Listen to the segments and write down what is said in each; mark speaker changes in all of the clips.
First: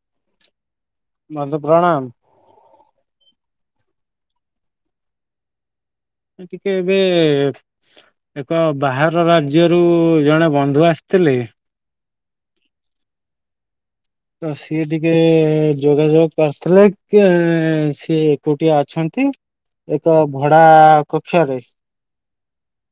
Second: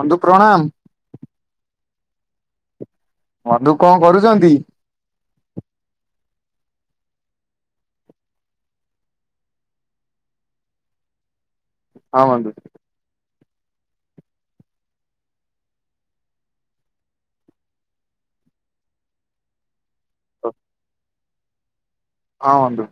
Speaker 1: ବନ୍ଧୁ ପ୍ରଣାମ୍।
Speaker 2: ବନ୍ଧୁ ପ୍ରଣାମ୍।
Speaker 1: ବନ୍ଧୁ କଁ କରୁଚନ୍ତି?
Speaker 2: ଟିକେ ଏବେ ଏକ ବାହାର ରାଜ୍ୟରୁ ଜଣେ ବନ୍ଧୁ ଆସିଥିଲେ।
Speaker 1: ହଁ ବନ୍ଧୁ।
Speaker 2: ତ ସିଏ ଟିକେ ଯୋଗାଯୋଗ କରିଥିଲେ କି ସିଏ ଏକୁଟିଆ ଅଛନ୍ତି। ଏକ ଭଡା କକ୍ଷରେ।
Speaker 1: ହଁ ବନ୍ଧୁ।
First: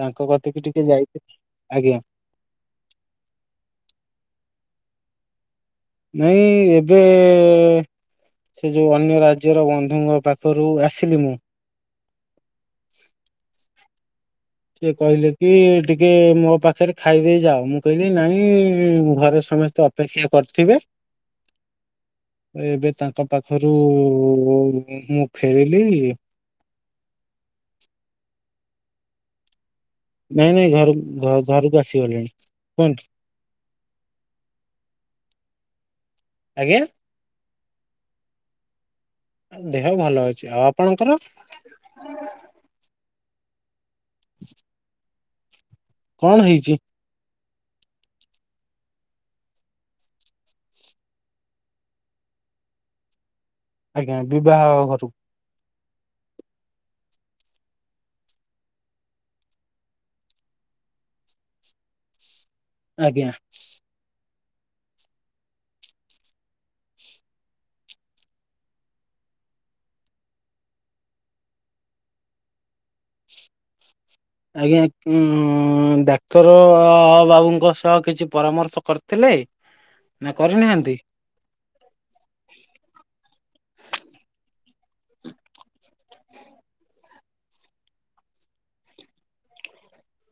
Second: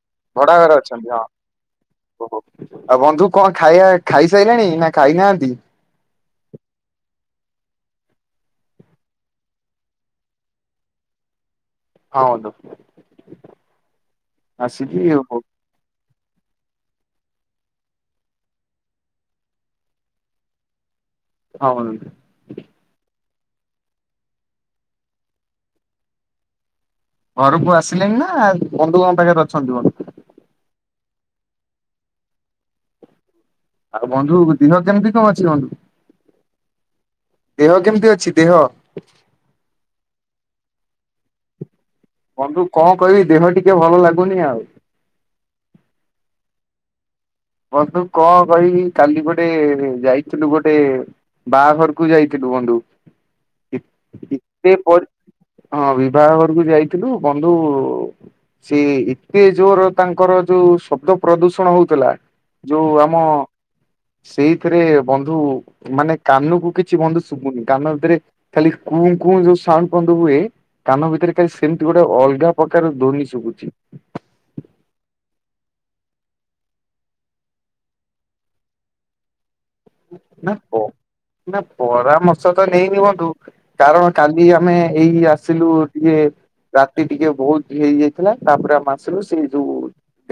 Speaker 2: ତାଙ୍କ
Speaker 1: ଭଡା
Speaker 2: କତିକିି
Speaker 1: ଘରେ
Speaker 2: ଟିକେ
Speaker 1: ଅଛନ୍ତି ହଁ।
Speaker 2: ଯାଇଛି ଆଜ୍ଞା।
Speaker 1: ଓହୋ ଆଉ ବନ୍ଧୁ କଁ ଖାଇବା ଖାଇସାଇଲାଣି ନା ଖାଇନାହାନ୍ତି?
Speaker 2: ନାଇଁ ଏବେ ସେ ଯୋଉ ଅନ୍ୟ ରାଜ୍ୟର ବନ୍ଧୁଙ୍କ ପାଖରୁ ଆସିଲି ମୁଁ।
Speaker 1: ହଁ ବନ୍ଧୁ।
Speaker 2: ସିଏ
Speaker 1: ଆସିକି
Speaker 2: କହିଲେ
Speaker 1: ହଁ
Speaker 2: କି ଟି ଟିକେ ମୋ ପାଖରେ ଖାଇଦେଇ ଯାଅ ମୁଁ କହିଲି ନାଇଁ ଘରେ ସମସ୍ତେ ଅପେକ୍ଷା କରିଥିବେ।
Speaker 1: [unintelligible]
Speaker 2: ଏବେ ତାଙ୍କ ପାଖରୁ ମୁଁ ଫେରିଲି।
Speaker 1: ଘରକୁ ଆସିଲେଣିି ନା ବନ୍ଧୁଙ୍କ ପାଖରେ ଅଛନ୍ତି?
Speaker 2: ନାଇଁ ନାଇଁ ଘରୁ ଘରୁକୁ ଆସିଗଲିଣି କୁହନ୍ତୁ।
Speaker 1: ଆଉ ବନ୍ଧୁ ଦିହ କେମିତି କଁ ଅଛି ବନ୍ଧୁ,
Speaker 2: ଆଜ୍ଞା
Speaker 1: ଦେହ କେମିତି ଅଛି ଦେହ।
Speaker 2: ଦେହ ଭଲ ଅଛି ଆଉ ଆପଣଙ୍କର?
Speaker 1: ବନ୍ଧୁ କଁ କହିବି ଦେହ ଟିକେ ଭଲ ଲାଗୁନି ଆଉ।
Speaker 2: କଣ ହେଇଚି?
Speaker 1: ବନ୍ଧୁ କଁ କହିବି କାଲି ଗୋଟେ ଯାଇଥିଲୁ ଗୋଟେ ବାହାଘରକୁ ଯାଇଥିଲୁ ବନ୍ଧୁ
Speaker 2: ଆଜ୍ଞା ବିବାହ
Speaker 1: ଏତେ ପ
Speaker 2: ଘରକୁ
Speaker 1: ହଁ ବିବାହ ଘରକୁ ଯାଇଥିଲୁ ବନ୍ଧୁ ସେ ଏତେ ଜୋର ତାଙ୍କର ଯୋଉ ଶବ୍ଦ ପ୍ରଦୂଷଣ ହୋଉଥୁଲା। ଯୋଉ ଆମ
Speaker 2: ଆଜ୍ଞା
Speaker 1: ସେଇଥିରେ ବନ୍ଧୁ ମାନେ କାନୁକୁ କିଛି ବନ୍ଧୁ ଶୁଭୁନି କାନ ଭିତରେ ଖାଲି କୁଁ କୁଁ ଯୋଉ ସାଉଣ୍ଡ ବନ୍ଧୁ ହୁଏ। କାନ ଭିତରେ କାଲି ସେମିତି ଗୋଟେ ଅଲ୍ଗା ପ୍ରକାର ଧୋନୀ ଶୁଭୁଛି।
Speaker 2: ଆଜ୍ଞା ଉଁ ଡାକ୍ତର ବାବୁଙ୍କ ସହ କିଛି ପରାମର୍ଶ କରିଥିଲେ?
Speaker 1: ନା ପ ନା ପରାମର୍ଶ ତ ନେଇନି ବନ୍ଧୁ। କାରଣ କାଲି ଆମେ ଏଇ ଆସିଲୁ ଟିକେ ରାତି ଟିକେ ବୋହୁତ୍ ହେଇଯାଇଥିଲା ତାପରେ ଆମେ ଆସିଲୁ ସେ ଯୋଉ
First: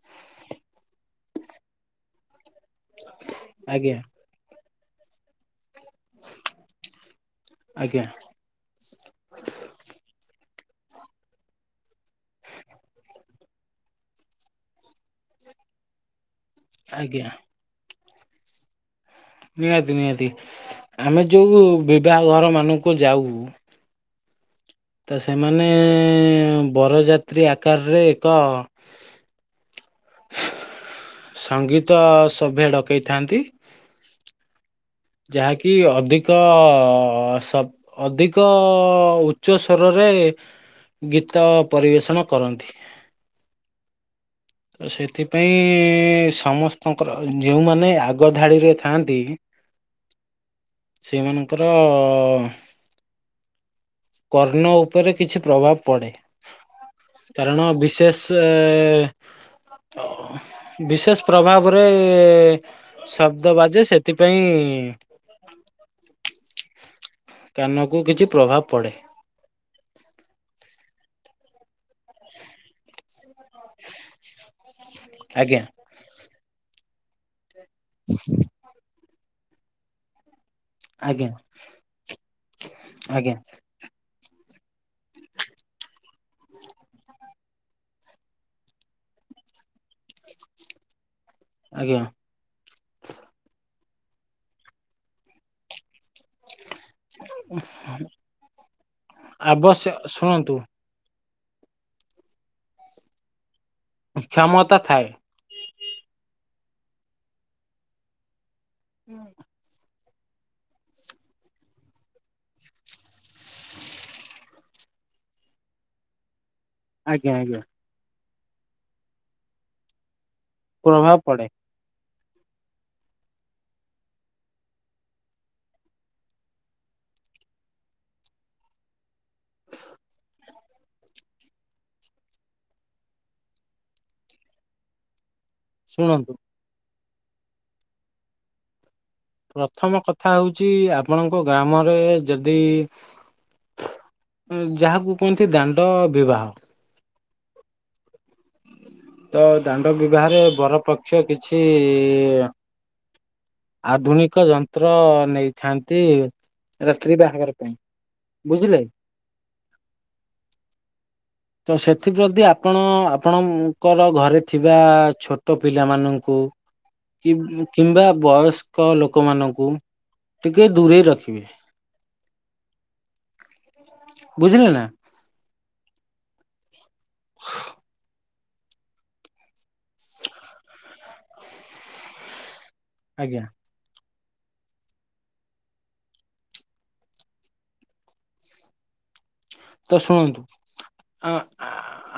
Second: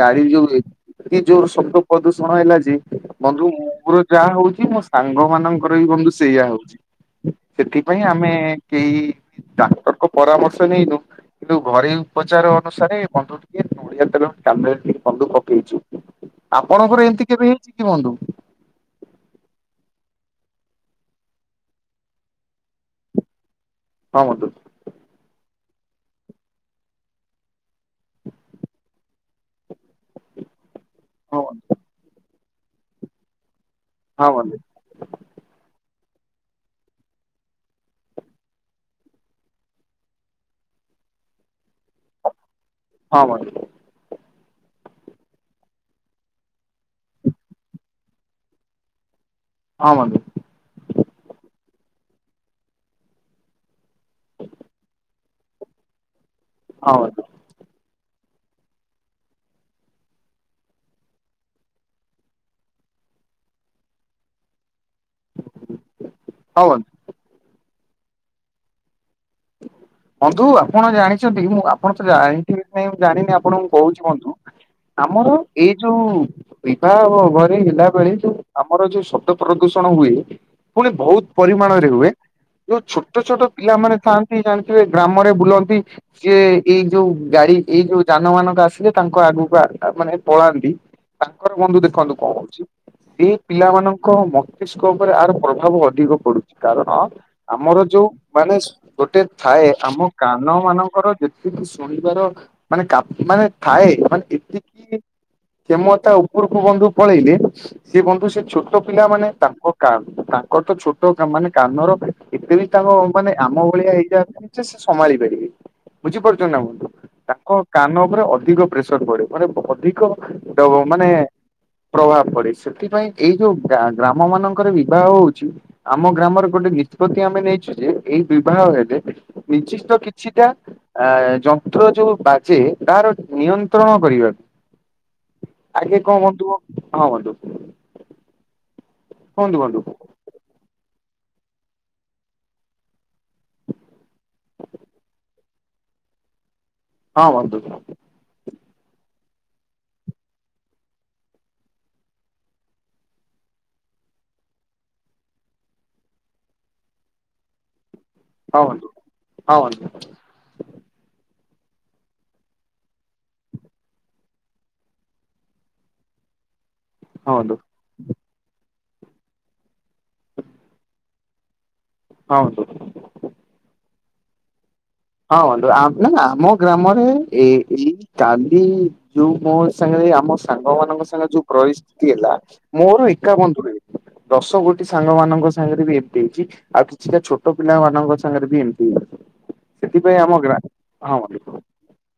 Speaker 1: ଗାଡି ଯୋଉ ଏ ଯୋଉ ଶବ୍ଦ ପ୍ରଦୂଷଣ ହେଲା ଯେ ବନ୍ଧୁ ମୋର
Speaker 2: ଆଜ୍ଞା।
Speaker 1: ଯାହା ହୋଉଚି ମୋ ସାଙ୍ଗ ମାନଙ୍କର ବି ବନ୍ଧୁ ସେଇୟା ହୋଉଚି ସେଥିପାଇଁ
Speaker 2: ଆଜ୍ଞା
Speaker 1: ଆମେ କେହି ଡାକ୍ତରଙ୍କ ପରାମର୍ଶ ନେଇନୁ। କିନ୍ତୁ ଘରେଇ ଉପଚାର ଅନୁସାରେ ବନ୍ଧୁ ଟିକେ ନଡିଆ ତେଲ କାନରେ ଟିକେ ବନ୍ଧୁ ପକେଇଛୁ। ଆପଣଙ୍କର ଏମିତି
Speaker 2: ଆଜ୍ଞା
Speaker 1: କେବେ ହେଇଛି କି ବନ୍ଧୁ?
Speaker 2: ନିହାତି ନିହାତି ଆମେ ଯେଉଁ ବିବାହ ଘର ମାନଙ୍କୁ ଯାଉ
Speaker 1: ହଁ ବନ୍ଧୁ।
Speaker 2: ତ ସେମାନେ ବରଯାତ୍ରୀ ଆକାରରେ ଏକ
Speaker 1: ହଁ ବନ୍ଧୁ
Speaker 2: ସଙ୍ଗୀତ ସଭ୍ୟ ଡକେଇଥାନ୍ତି
Speaker 1: ହଁ ବନ୍ଧୁ।
Speaker 2: ଯାହାକି ଅଧିକ ସବ ଅଧିକ ଉଚ୍ଚ ସ୍ୱରରେ ଗୀତ ପରିବେଷଣ କରନ୍ତି।
Speaker 1: ହଁ ବନ୍ଧୁ।
Speaker 2: ତ ସେଥିପାଇଁ ସମସ୍ତଙ୍କର ଯେଉଁମାନେ ଆଗ ଧାଡ଼ିରେ ଥାଆନ୍ତି
Speaker 1: ହଁ ବନ୍ଧୁ।
Speaker 2: ସେଇମାନଙ୍କର କର୍ଣ୍ଣ ଉପରେ କିଛି ପ୍ରଭାବ ପଡେ।
Speaker 1: ହୋଉ।
Speaker 2: କାରଣ ବିଶେଷ ବିଶେଷ ପ୍ରଭାବରେ ଶବ୍ଦ ବାଜେ ସେଥିପାଇଁ
Speaker 1: ହଁ ବନ୍ଧୁ।
Speaker 2: କାନକୁ କିଛି ପ୍ରଭାବ ପଡ଼େ
Speaker 1: ବନ୍ଧୁ ଆପଣ ଜାଣିଛନ୍ତି ମୁଁ ଆପଣ ତ ଜାଣି ନାଇଁ ମୁଁ ଜାଣିନି ଆପଣଙ୍କୁ କହୁଛି ବନ୍ଧୁ ଆମର
Speaker 2: ଆଜ୍ଞା।
Speaker 1: ଏଇ ଯୋଉ ବିବାହ ଘର ହେଲା ବେଳେ ଯୋଉ ଆମର ଯୋଉ ଶବ୍ଦ ପ୍ରଦୂଷଣ ହୁଏ। ପୁଣି ବହୁତ
Speaker 2: ଆଜ୍ଞା
Speaker 1: ପରିମାଣରେ ହୁଏ। ଯୋଉ ଛୋଟ
Speaker 2: ଆଜ୍ଞା
Speaker 1: ଛୋଟ ପିଲାମାନେ ଥାନ୍ତି ଜାଣିଥିବେ ଗ୍ରାମରେ ବୁଲନ୍ତି ସିଏ ଏଇ ଯୋଉ ଗାଡି ଏଇ ଯୋଉ ଯାନ ମାନଙ୍କ ଆସିଲେ ତାଙ୍କ ଆଗକୁ ଆ ମାନେ ପଳାନ୍ତି। ତାଙ୍କର ବନ୍ଧୁ
Speaker 2: ଆଜ୍ଞା
Speaker 1: ଦେଖନ୍ତୁ କଣ ହଉଛି। ଏଇ ପିଲାମାନଙ୍କ ମସ୍ତିଷ୍କ ଉପରେ ଆହାର ପ୍ରଭାବ ଅଧିକ। ପଡୁଚି। କାରଣ ଆମର ଯୋଉ ମାନେ ସ ଗୋଟେ ଥାଏ
Speaker 2: ଆବଶ୍ୟ
Speaker 1: ଆମ
Speaker 2: ଶୁଣନ୍ତୁ
Speaker 1: କାନ ମାନଙ୍କର ଯେତିକି ଶୁଣିବାର ମାନେ କା ମାନେ ଥାଏ ମାନେ
Speaker 2: କ୍ଷମତା
Speaker 1: ଏତିକି
Speaker 2: ଥାଏ।
Speaker 1: କ୍ଷମତା ଉପରକୁ ବନ୍ଧୁ ପଳେଇଲେ ସେ ବନ୍ଧୁ ସେ ଛୋଟ ପିଲା ମାନେ ତାଙ୍କ କା ତାଙ୍କର ତ ଛୋଟ କା ମାନେ କାନର ଏତେ ବି ତାଙ୍କ ମାନେ ଆମ ଭଳିଆ ହେଇଯାଇନି ଯେ ସେ ସମ୍ଭାଳି ପାରିବେ ବୁଝିପାରୁଛନ୍ତି ନା ବନ୍ଧୁ।
Speaker 2: ଆଜ୍ଞା
Speaker 1: ତାଙ୍କ
Speaker 2: ଆଜ୍ଞା।
Speaker 1: କାନ ଉପରେ ଅଧିକ ପ୍ରେସର ପଡେ ମାନେ ଅଧିକ ଡ ମାନେ
Speaker 2: ପ୍ରଭାବ ପଡେ
Speaker 1: ପ୍ରଭାବ ପଡେ। ସେଥିପାଇଁ ଏଇ ଯୋଉ ଗା ଗ୍ରାମ ମାନଙ୍କରେ ବିବାହ ହଉଛି ଆମ ଗ୍ରାମରେ ଗୋଟେ ନିଷ୍ପତ୍ତି ଆମେ ନେଇଛୁ ଯେ ଏଇ ବିବାହ ହେଲେ ନିଜିଷ୍ଟ କିଛିଟା ଆ ଯନ୍ତ୍ର ଯୋଉ ବାଜେ ତାର ନିୟନ୍ତ୍ରଣ କରିବାକୁ ଆଗେ କଣ
Speaker 2: ଶୁଣନ୍ତୁ
Speaker 1: ହୁଅନ୍ତୁ ହଁ ହଁ ବନ୍ଧୁ। କୁହନ୍ତୁ ବନ୍ଧୁ
Speaker 2: ପ୍ରଥମ କଥା ହଉଛି ଆପଣଙ୍କ ଗ୍ରାମରେ ଯଦି ଯାହାକୁ କୁହନ୍ତି ଦାଣ୍ଡ ବିବାହ
Speaker 1: ହଁ ବନ୍ଧୁ।
Speaker 2: ତ ଦାଣ୍ଡ ବିବାହରେ ବର ପକ୍ଷ କିଛି ଆଧୁନିକ ଯନ୍ତ୍ର ନେଇଥାନ୍ତି। ରାତ୍ରି ବାହାଘର ପାଇଁ
Speaker 1: ହଁ
Speaker 2: ବୁଝିଲେ।
Speaker 1: ବନ୍ଧୁ ହଁ ବନ୍ଧୁ
Speaker 2: ତ ସେଥି ଯଦି ଆପଣ ଆପଣ ଙ୍କର ଘରେ ଥିବା ଛୋଟ ପିଲାମାନଙ୍କୁ
Speaker 1: ହଁ
Speaker 2: କି
Speaker 1: ବନ୍ଧୁ
Speaker 2: କିମ୍ବା ବୟସ୍କ ଲୋକମାନଙ୍କୁ ଟିକେ ଦୂରେଇ ରଖିବେ।
Speaker 1: ହ ବନ୍ଧୁ।
Speaker 2: ବୁଝିଲେ ନା
Speaker 1: ହଁ ନା ନା ଆମ ଗ୍ରାମରେ ଏ ଏଇ କାଲି ଯୋଉ ମୋ ସାଙ୍ଗେରେ ଆମ ସାଙ୍ଗ ମାନଙ୍କ ସାଙ୍ଗରେ ଯୋଉ ପରିସ୍ଥିତି ହେଲା ମୋର ଏକା
Speaker 2: ଆଜ୍ଞା
Speaker 1: ବନ୍ଧୁ ଦଶ ଗୋଟି ସାଙ୍ଗ ମାନଙ୍କ ସାଙ୍ଗରେ ବି ଏମିତି ହେଇଛି। ଆଉ କିଛିଟା ଛୋଟ ପିଲାମାନାନଙ୍କ ସାଙ୍ଗରେ ବି ଏମିତି
Speaker 2: ତ
Speaker 1: ସେଥିପାଇଁ ଆମ
Speaker 2: ଶୁଣନ୍ତୁ
Speaker 1: ଗ୍ରା ହଁ
Speaker 2: ଆ
Speaker 1: ବନ୍ଧୁ
Speaker 2: ହା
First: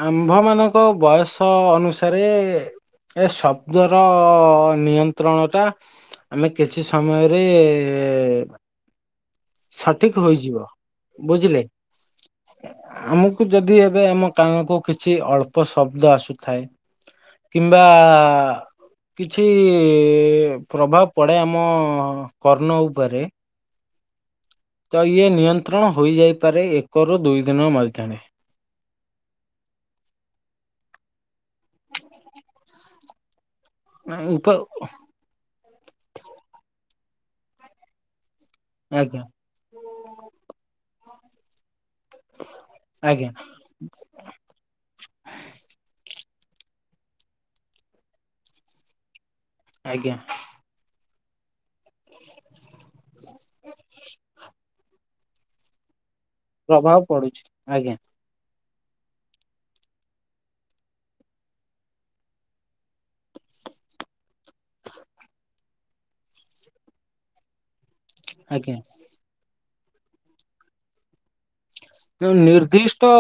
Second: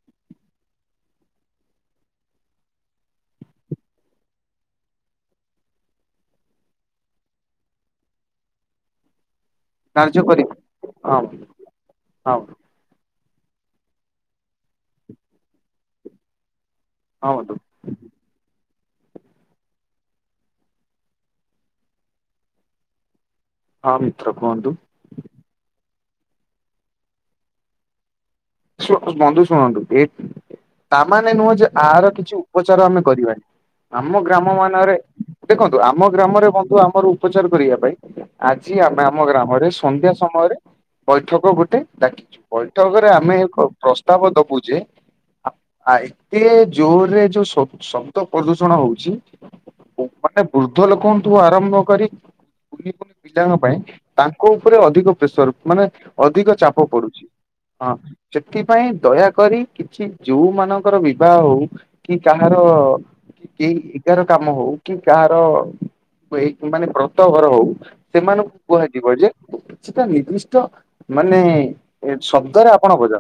Speaker 2: ଆମ୍ଭମାନଙ୍କ ବୟସ ଅନୁସାରେ ଏ ଶବ୍ଦର ନିୟନ୍ତ୍ରଣ ଟା ଆମେ କିଛି ସମୟରେ ସଠିକ୍
Speaker 1: କାର୍ଯ୍ୟ କରିବି
Speaker 2: ହେଇଯିବ
Speaker 1: ହଁ ବନ୍ଧୁ
Speaker 2: ବୁଝିଲେ।
Speaker 1: ହଁ ବନ୍ଧୁ
Speaker 2: ଆମକୁ ଯଦି ଏବେ ଆମ କାନକୁ କିଛି ଅଳ୍ପ ଶବ୍ଦ ଆସୁଥାଏ
Speaker 1: ହଁ ବନ୍ଧୁ।
Speaker 2: ବା କିଛି ପ୍ରଭାବ ପଡ଼େ ଆମ କର୍ଣ୍ଣ ଉପରେ।
Speaker 1: ହଁ ମିତ୍ର କୁହନ୍ତୁ।
Speaker 2: ତ ଇଏ ନିୟନ୍ତ୍ରଣ ହୋଇଯାଇପାରେ ଏକରୁ ଦୁଇ ଦିନ ମଧ୍ୟରେ।
Speaker 1: ଶୁ ବନ୍ଧୁ ଶୁଣନ୍ତୁ ଏ ତାମାନେ ନୁହଁ ଯେ ଆର କିଛି ଉପଚାର ଆମେ କରିବାନି। ଆମ ଗ୍ରାମ
Speaker 2: ଆଜ୍ଞା
Speaker 1: ମାନରେ ଦେଖନ୍ତୁ ଆମ ଗ୍ରାମରେ ବନ୍ଧୁ ଆମର ଉପଚାର କରିବା ପାଇଁ ଆଜି ଆମେ
Speaker 2: ଆଜ୍ଞା
Speaker 1: ଆମ ଗ୍ରାମରେ ସନ୍ଧ୍ୟା ସମୟରେ ବୈଠକ ଗୋଟେ ଡାକିଚୁ। ବୈଠକରେ
Speaker 2: ଆଜ୍ଞା
Speaker 1: ଆମେ ଏକ ପ୍ରସ୍ତାବ ଦବୁ ଯେ ଆ ଆ ଏତେ ଜୋରରେ ଯୋଉ ଶ ଶବ୍ଦ ପ୍ରଦୂଷଣ ହଉଚି
Speaker 2: ଆଜ୍ଞା
Speaker 1: ମାନେ ବୃଦ୍ଧ ଲୋକ ଙ୍କ ଠୁ ଆରମ୍ଭ କରି କୁନି କୁନି ପିଲାଙ୍କ ପାଇଁ ତାଙ୍କ ଉପରେ ଅଧିକ ପ୍ରେସର ମାନେ ଅଧିକ ଚାପ
Speaker 2: ପ୍ରଭାବ
Speaker 1: ପଡୁଚି
Speaker 2: ପଡୁଛି ଆଜ୍ଞା
Speaker 1: ହଁ। ସେଥିପାଇଁ ଦୟାକରି କିଛି ଯୋଉ ମାନଙ୍କର ବିବାହ ହଉ କି କାହାର କି କେହି ଏଗାର କାମ ହଉ କି କାହାର ମାନେ ବ୍ରତ ଘର ହଉ ସେମାନଙ୍କୁ
Speaker 2: ଆଜ୍ଞା
Speaker 1: କୁହାଯିବ ଯେ କିଛିଟା ନିର୍ଦ୍ଦିଷ୍ଟ ମାନେ ଏ
Speaker 2: ତେଣୁ
Speaker 1: ଶବ୍ଦରେ ଆପଣ
Speaker 2: ନିର୍ଦ୍ଦିଷ୍ଟ
Speaker 1: ବଜା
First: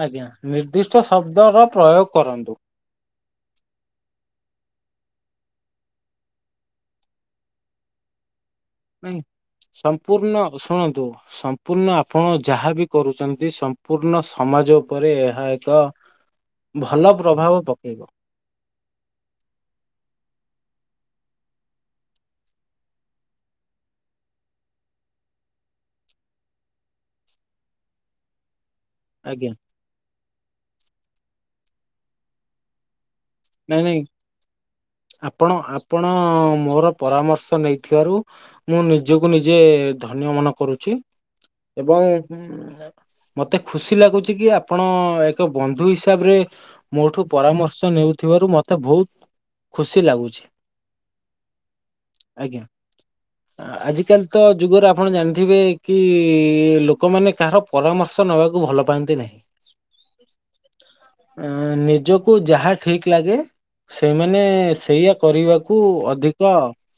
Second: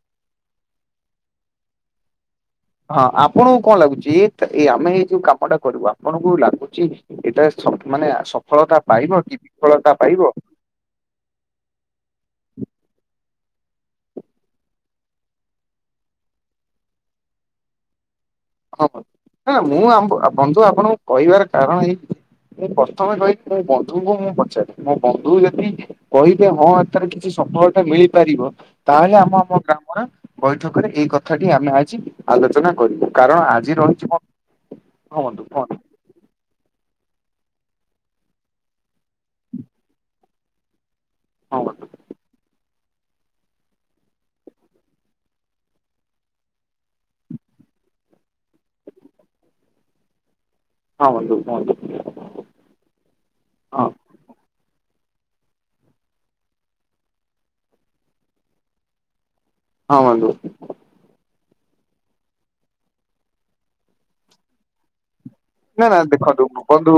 Speaker 2: ଆଜ୍ଞା ନିର୍ଦ୍ଦିଷ୍ଟ ଶବ୍ଦ ର ପ୍ରୟୋଗ କରନ୍ତୁ।
Speaker 1: ହଁ ଆପଣଙ୍କୁ କଣ ଲାଗୁଚି ଏ ଆମେ ଏଇ ଯୋଉ କାମ ଟା କରିବୁ ଆପଣଙ୍କୁ ଲାଗୁଚି ଏଇଟା ସପ୍ ମାନେ ସଫଳତା ପାଇବ
Speaker 2: ନାଇଁ
Speaker 1: କି ବିଫଳତା ପାଇବ
Speaker 2: ସମ୍ପୂର୍ଣ୍ଣ ଶୁଣନ୍ତୁ ସ ସମ୍ପୂର୍ଣ୍ଣ ଆପଣ ଯାହାବି କରୁଛନ୍ତି ସମ୍ପୂର୍ଣ୍ଣ ସମାଜ ଉପରେ ଏହା ଏକ ଭଲ ପ୍ରଭାବ ପକେଇବ।
Speaker 1: ହଁ ବନ୍ଧୁ। ନା ମୁଁ ଆ ବନ୍ଧୁ ଆପଣଙ୍କୁ କହିବାର କାରଣ ଏଇ ମୁଁ ପ୍ରଥମେ କହି ମୋ ବନ୍ଧୁଙ୍କୁ ମୁଁ ପଚାରେ ମୋ ବନ୍ଧୁ ଯଦି କହିବେ ହଁ ଏଥିରେ କିଛି ସଫଳତା ମିଳିପାରିବ ତାହେଲେ ଆମ
Speaker 2: ଆଜ୍ଞା
Speaker 1: ଆମ ଗ୍ରାମର ବୈଠକରେ ଏଇ କଥାଟି ଆମେ ଆଜି ଆଲୋଚନା କରିବୁ। କାରଣ ଆଜି
Speaker 2: ନାଇଁ ନାଇଁ
Speaker 1: ରହିଚି କୁହନ୍ତୁ
Speaker 2: ଆପଣ
Speaker 1: କୁହନ୍ତୁ।
Speaker 2: ଆପଣ ମୋର ପରାମର୍ଶ ନେଇଥିବାରୁ ମୁଁ ନିଜକୁ ନିଜେ ଧନ୍ୟ ମନେ କରୁଚି।
Speaker 1: ହଁ ବନ୍ଧୁ
Speaker 2: ଏବଂ ମତେ ଖୁସି ଲାଗୁଛି କି ଆପଣ ଏକ ବନ୍ଧୁ ହିସାବରେ ମୋ ଠୁ ପରାମର୍ଶ ନେଉଥିବାରୁ ମତେ ବହୁତ ଖୁସି ଲାଗୁଚି।
Speaker 1: ହଁ ବନ୍ଧୁ କୁହନ୍ତୁ।
Speaker 2: ଆଜ୍ଞା। ଆ
Speaker 1: ହଁ
Speaker 2: ଆଜିକାଲି ତ ଯୁଗରେ ଆପଣ ଜାଣିଥିବେ କି ଲୋକମାନେ କାହାର ପରାମର୍ଶ ନେବାକୁ ଭଲ ପାଆନ୍ତି ନାହିଁ। [inaudible]
Speaker 1: ହଁ ବନ୍ଧୁ।
Speaker 2: ଏଁ ନିଜକୁ ଯାହା ଠିକ୍ ଲାଗେ ସେଇମାନେ ସେଇଆ କରିବାକୁ
Speaker 1: ନା ନା
Speaker 2: ଅଧିକ
Speaker 1: ଦେଖନ୍ତୁ ମୁଁ ବୁବନ୍ତୁ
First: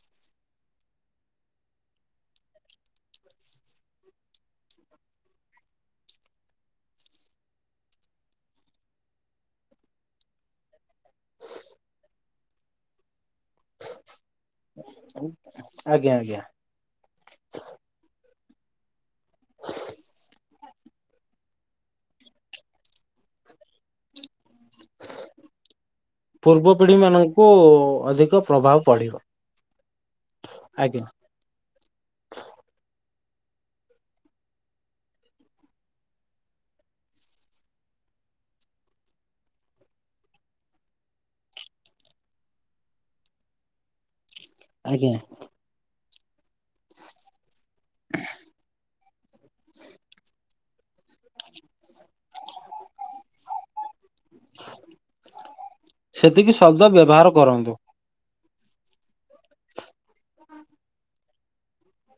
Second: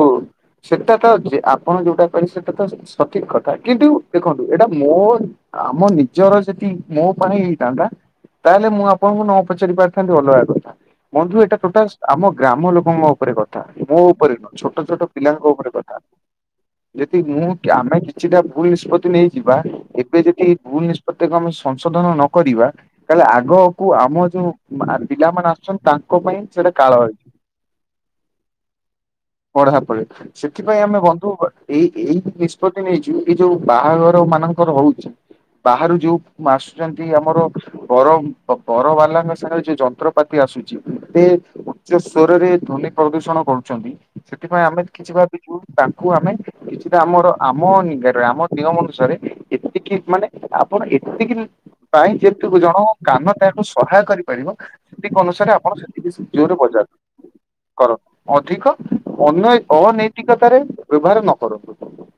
Speaker 1: ସେଟା ତ ଅଛି ଆପଣ ଯୋଉଟା ପାଇବେ ସେଟା ତ ଆସି ସଠିକ୍ କଥା କିନ୍ତୁ ଦେଖନ୍ତୁ ଏଇଟା ମୋ ଆମ ନିଜର ସେଠି ମୋ ପାଇ ହେଇଥାନ୍ତା ତାହେଲେ ମୁଁ ଆପଣଙ୍କୁ ନ ପଚାରି ପାରିଥାନ୍ତି ଅଲଗା କଥା। ବନ୍ଧୁ ଏଟା ଟୋଟାଲ ଆମ ଗ୍ରାମ ଲୋକଙ୍କ ଉପରେ କଥା ମୋ ଉପରେ ନୁହଁ। ଛୋଟ ଛୋଟ ପିଲାଙ୍କ ଉପରେ କଥା।
Speaker 2: ଆଜ୍ଞା ଆଜ୍ଞା।
Speaker 1: ଯଦି ମୁଁ ଆମେ କିଛି ଟା ଭୁଲ ନିଷ୍ପତି ନେଇଯିବା ଏବେ ଯଦି ଭୁଲ ନିଷ୍ପତ୍ତିକୁ ଆମେ ସଂଶୋଧନ ନ କରିବା। ତାହାଲେ ଆଗକୁ ଆମ ଯୋଉ ପିଲାମାନେ ଆ ଛନ୍ତି ତାଙ୍କ ପାଇଁ ସେଇଟା
Speaker 2: ପୂର୍ବ
Speaker 1: କାଳ
Speaker 2: ପିଢି
Speaker 1: ହେଇଯିବ।
Speaker 2: ମାନଙ୍କୁ ଅଧିକ ପ୍ରଭାବ ପଡିବ।
Speaker 1: ପଢା ପଢି ସେଥିପାଇଁ ଆମେ
Speaker 2: ଆଜ୍ଞା
Speaker 1: ବନ୍ଧୁ କ ଏଇ ଏଇ ନିଷ୍ପତି ନେଇଚୁ ଏଇ ଯୋଉ ବାହାଘର ମାନଙ୍କର ହୋଉଚି। ବାହାରୁ ଯୋଉ ଆସୁଛନ୍ତି ଆମର ବର ବର ବାଲାଙ୍କ ସଙ୍ଗରେ ଯୋଉ ଯନ୍ତ୍ରପାତି ଆସୁଛି ସେ ଉଚ୍ଚ ସ୍ଵରରେ ଧ୍ଵନି ପ୍ରଦୂଷଣ କରୁଛନ୍ତି ସେଥିପାଇଁ ଆମେ କିଛି
Speaker 2: ଆଜ୍ଞା।
Speaker 1: ଭାବିଛୁ ତାକୁ ଆମେ କିଛି ତ ଆମର ଆମ ନିଗାରା ରେ ଆମ ନିୟମ ଅନୁସାରେ ଏତିକି ମାନେ ଆପଣ ଏତିକି ପାଇଁ ଯେତୁ ଜଣ କାନ ତାକୁ ସହାୟ କରି ପାରିବ ସେତିକି ଅନୁସାରେ ଆପଣ ସେତିକି ଜୋରରେ ବଜାନ୍ତୁ।
Speaker 2: ବ୍ୟବହାର କରନ୍ତୁ।
Speaker 1: ଅଧିକ ଅନ ଅନୈତିକତାରେ ବ୍ୟବହାର ନ କରନ୍ତୁ।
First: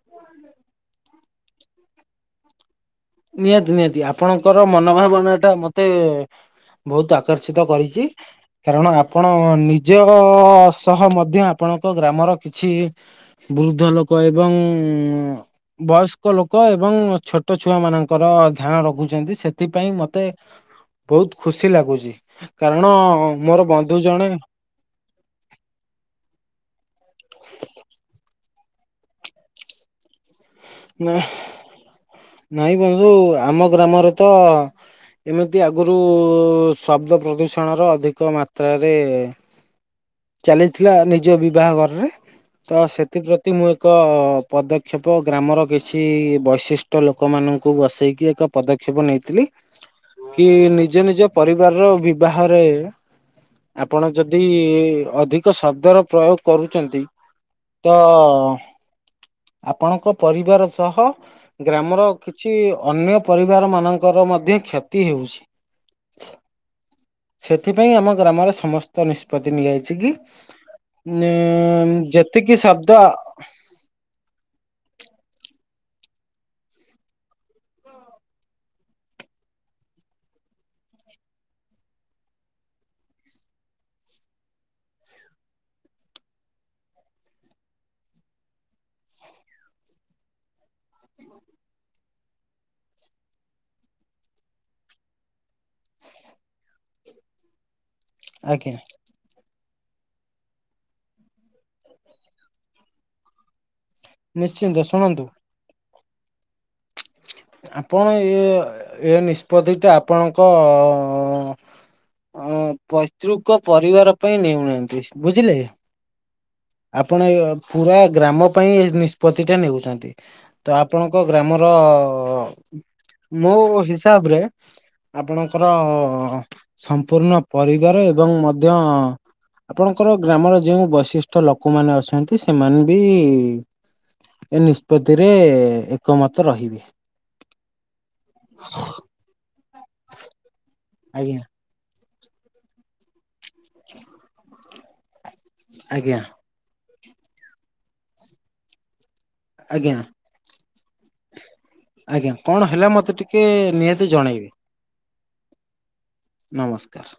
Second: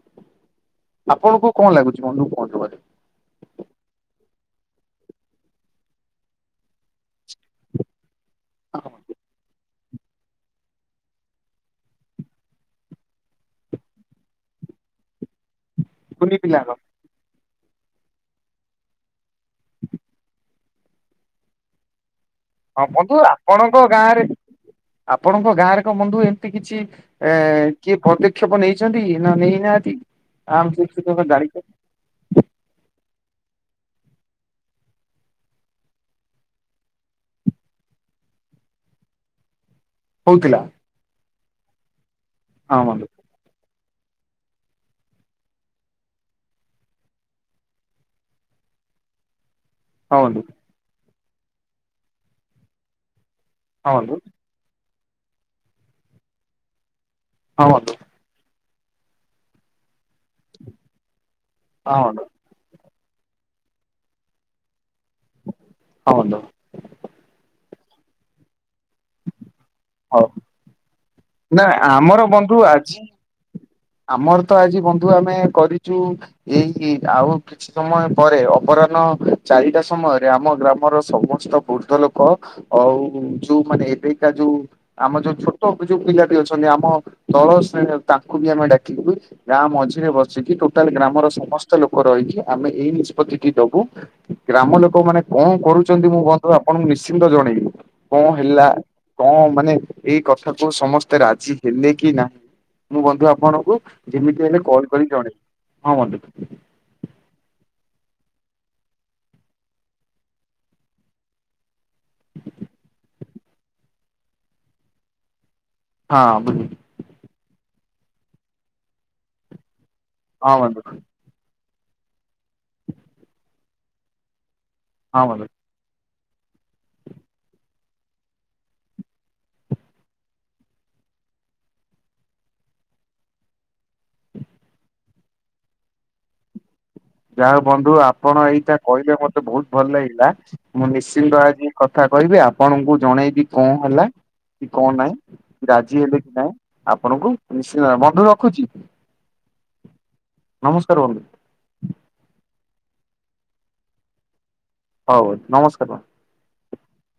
Speaker 1: ଆପଣଙ୍କୁ କଣ ଲାଗୁଛି ମନକୁ। [unintelligible]
Speaker 2: ନିହାତି ନିହାତି ଆପଣଙ୍କର ମନଭାବନା ଟା ମତେ ବହୁତ ଆକର୍ଷିତ କରିଛି। କାରଣ ଆପଣ ନିଜ୍‌ ଝିଅ ସହ ମଧ୍ୟ ଆପଣଙ୍କ ଗ୍ରାମର କିଛି ବୃଦ୍ଧ ଲୋକ ଏବଂ ବୟସ୍କ
Speaker 1: କୁନି
Speaker 2: ଲୋକ
Speaker 1: ପିଲାଙ୍କ
Speaker 2: ଏବଂ ଛୋ ଛୁଆ ମାନଙ୍କର ଧ୍ୟାନ ରଖୁଛନ୍ତି ସେଥିପାଇଁ ମତେ ବହୁତ ଖୁସି ଲାଗୁଛି।
Speaker 1: ହଁ
Speaker 2: କାରଣ
Speaker 1: ବନ୍ଧୁ
Speaker 2: ମୋର
Speaker 1: ଆପଣଙ୍କ
Speaker 2: ବନ୍ଧୁ
Speaker 1: ଗାଁରେ
Speaker 2: ଜଣେ
Speaker 1: ଆପଣଙ୍କ ଗାଁରେ ଏକ ବନ୍ଧୁ ଏମିତି କିଛି। ଏ କିଏ ପଦକ୍ଷେପ ନେଇଛନ୍ତି ନା ନେଇନାହାନ୍ତି। [unintelligible]
Speaker 2: ନାଇଁ ବନ୍ଧୁ ଆମ ଗ୍ରାମରେ ତ ଏମିତି ଆଗରୁ ଶବ୍ଦ ପ୍ରଦୂଷଣର ଅଧିକ ମାତ୍ରାରେ
Speaker 1: ହଉଥିଲା
Speaker 2: ଚାଲିଥିଲା ନିଜ ବିବାହ ଘରରେ
Speaker 1: ହଁ
Speaker 2: ତ
Speaker 1: ବନ୍ଧୁ
Speaker 2: ସେଥିପ୍ରତି। ମୁଁ ଏକ ପଦକ୍ଷେପ ଗ୍ରାମର କିଛି ବୈଶିଷ୍ଟ ଲୋକମାନାନଙ୍କୁ ବସେଇକି ଏକ ପଦକ୍ଷେପ ନେଇଥିଲି।
Speaker 1: ହଁ ବନ୍ଧୁ
Speaker 2: କି ନିଜ ନିଜ ପରିବାରର ବିବାହରେ
Speaker 1: ହଁ
Speaker 2: ଆପଣ
Speaker 1: ବନ୍ଧୁ
Speaker 2: ଯଦି ଯଦି ଅଧିକ ଶବ୍ଦର ପ୍ରୟୋଗ କରୁଛନ୍ତି
Speaker 1: ହଁ ବନ୍ଧୁ ହଁ ବନ୍ଧୁ
Speaker 2: ତ ଆପଣଙ୍କ ପରିବାର ସହ ଗ୍ରାମର କି କିଛି ଅନ୍ୟ ପରିବାର ମାନଙ୍କର ମଧ୍ୟ କ୍ଷତି ହେଉଛି।
Speaker 1: ହଅନ୍ତ।
Speaker 2: ସେଥିପାଇଁ ଆମ ଗ୍ରାମରେ ସମସ୍ତ ନିଷ୍ପତ୍ତି ନିଆଯାଇଛି କି
Speaker 1: ହଉ ନା
Speaker 2: ଉ
Speaker 1: ଆମର ବନ୍ଧୁ
Speaker 2: ଯେତିକି
Speaker 1: ଆଜି
Speaker 2: ଶବ୍ଦ।
Speaker 1: ଆମର ତ ଆଜି ବନ୍ଧୁ ଆମେ କରିଛୁ ଏଇ ଆଉ। କିଛି ସମୟ ପରେ ଅପରାହ୍ନ ଚାରିଟା ସମୟରେ ଆମ ଗ୍ରାମର ସମସ୍ତ ବୃଦ୍ଧ ଲୋକ। ଆଉ ଯୋଉ ମାନେ ଏବେକା ଯୋଉ ଆମ ଯୋଉ ଛୋଟ ଅ ଯୋଉ ପିଲାଟି ଅଛନ୍ତି ଆମ ଦଳ ତାଙ୍କୁ ବି ଆମେ ଡାକିବୁ ବୁଝିଲେ। ଗାଁ ମଝିରେ ବସିକି ଟୋଟାଲ ଗ୍ରାମର ସମସ୍ତ ଲୋକ ରହିକି ଆମେ ଏଇ ନିଷ୍ପତ୍ତି ଟି ଦବୁ। ଗ୍ରାମ ଲୋକ ମାନେ କଣ କରୁଛନ୍ତି ମୁଁ ବନ୍ଧୁ ଆପଣଙ୍କୁ ନିଶ୍ଚିନ୍ତ ଜଣେଇବି କଣ ହେଲା।
Speaker 2: ଆଜ୍ଞା
Speaker 1: କଣ ମାନେ ଏଇ କଥାକୁୁ ସମସ୍ତେ ରାଜି ହେଲେ କି ନାହିଁ ମୁଁ ବନ୍ଧୁ ଆପଣଙ୍କୁ ଯେମିତି ହେଲେ
Speaker 2: ନିଶ୍ଚିନ୍ତ
Speaker 1: କଲ କରିକି
Speaker 2: ଶୁଣନ୍ତୁ
Speaker 1: ଜଣେଇବି ହଁ ବନ୍ଧୁ।
Speaker 2: ଆପଣ ଏ ଏ ନିଷ୍ପତ୍ତିଟା ଆପଣଙ୍କ ଅ ଅ ହଁ ପୈତୃକ ପରିବାର ପାଇଁ ନେଉନାହାନ୍ତି ବୁଝିଲେ କି?
Speaker 1: ହଁ ବୁଝୁ।
Speaker 2: ଆପଣ ଏ ପୁରା ଗ୍ରାମ ପାଇଁ ଏ ନିଷ୍ପତି ଟା ନେଉଛନ୍ତି
Speaker 1: ହଁ
Speaker 2: ତ
Speaker 1: ବନ୍ଧୁ ହଁ
Speaker 2: ଆପଣ। ଗ୍ରାମର ମୋ ହିସାବରେ
Speaker 1: ବନ୍ଧୁ।
Speaker 2: ଆପଣଙ୍କ ଆର ସମ୍ପୂର୍ଣ୍ଣ ପରିବାର ଏବଂ ମଧ୍ୟ ଆପଣଙ୍କର ଗ୍ରାମର ଯୋଉ ବୈଶିଷ୍ଟଠ ଲୋକମାନେ ଅଛନ୍ତି ସେମାନେ ବି ଏ ନିଷ୍ପତ୍ତିରେ ଏକମତ ରହିବେ।
Speaker 1: ଯାହା ବନ୍ଧୁ ଆପଣ ଏଇଟା କହିଲେ ମତେ ବହୁତ ଭଲ ଲାଗିଲା ମୁଁ
Speaker 2: ଆଜ୍ଞା
Speaker 1: ନିଶ୍ଚିନ୍ତ ଆଜି କଥା କହିବି ଆପଣଙ୍କୁ ଜଣେଇବି କଣ ହେଲା କି କଣ ନାହିଁ କି ରାଜି
Speaker 2: ଆଜ୍ଞା
Speaker 1: ହେଲେ କି ନାହିଁ। ଆପଣଙ୍କୁ ନିଶ୍ଚିନ୍ତ ବନ୍ଧୁ ରଖୁଛି।
Speaker 2: ଆଜ୍ଞା।
Speaker 1: ନମସ୍କାର ବନ୍ଧୁ।
Speaker 2: ଆଜ୍ଞା କଣ ହେଲା ମତେ ଟିକେ ନିହାତି ଜଣେଇବି।
Speaker 1: ହଉ ନମସ୍କାର ବନ୍ଧୁ।
Speaker 2: ନମସ୍କାର।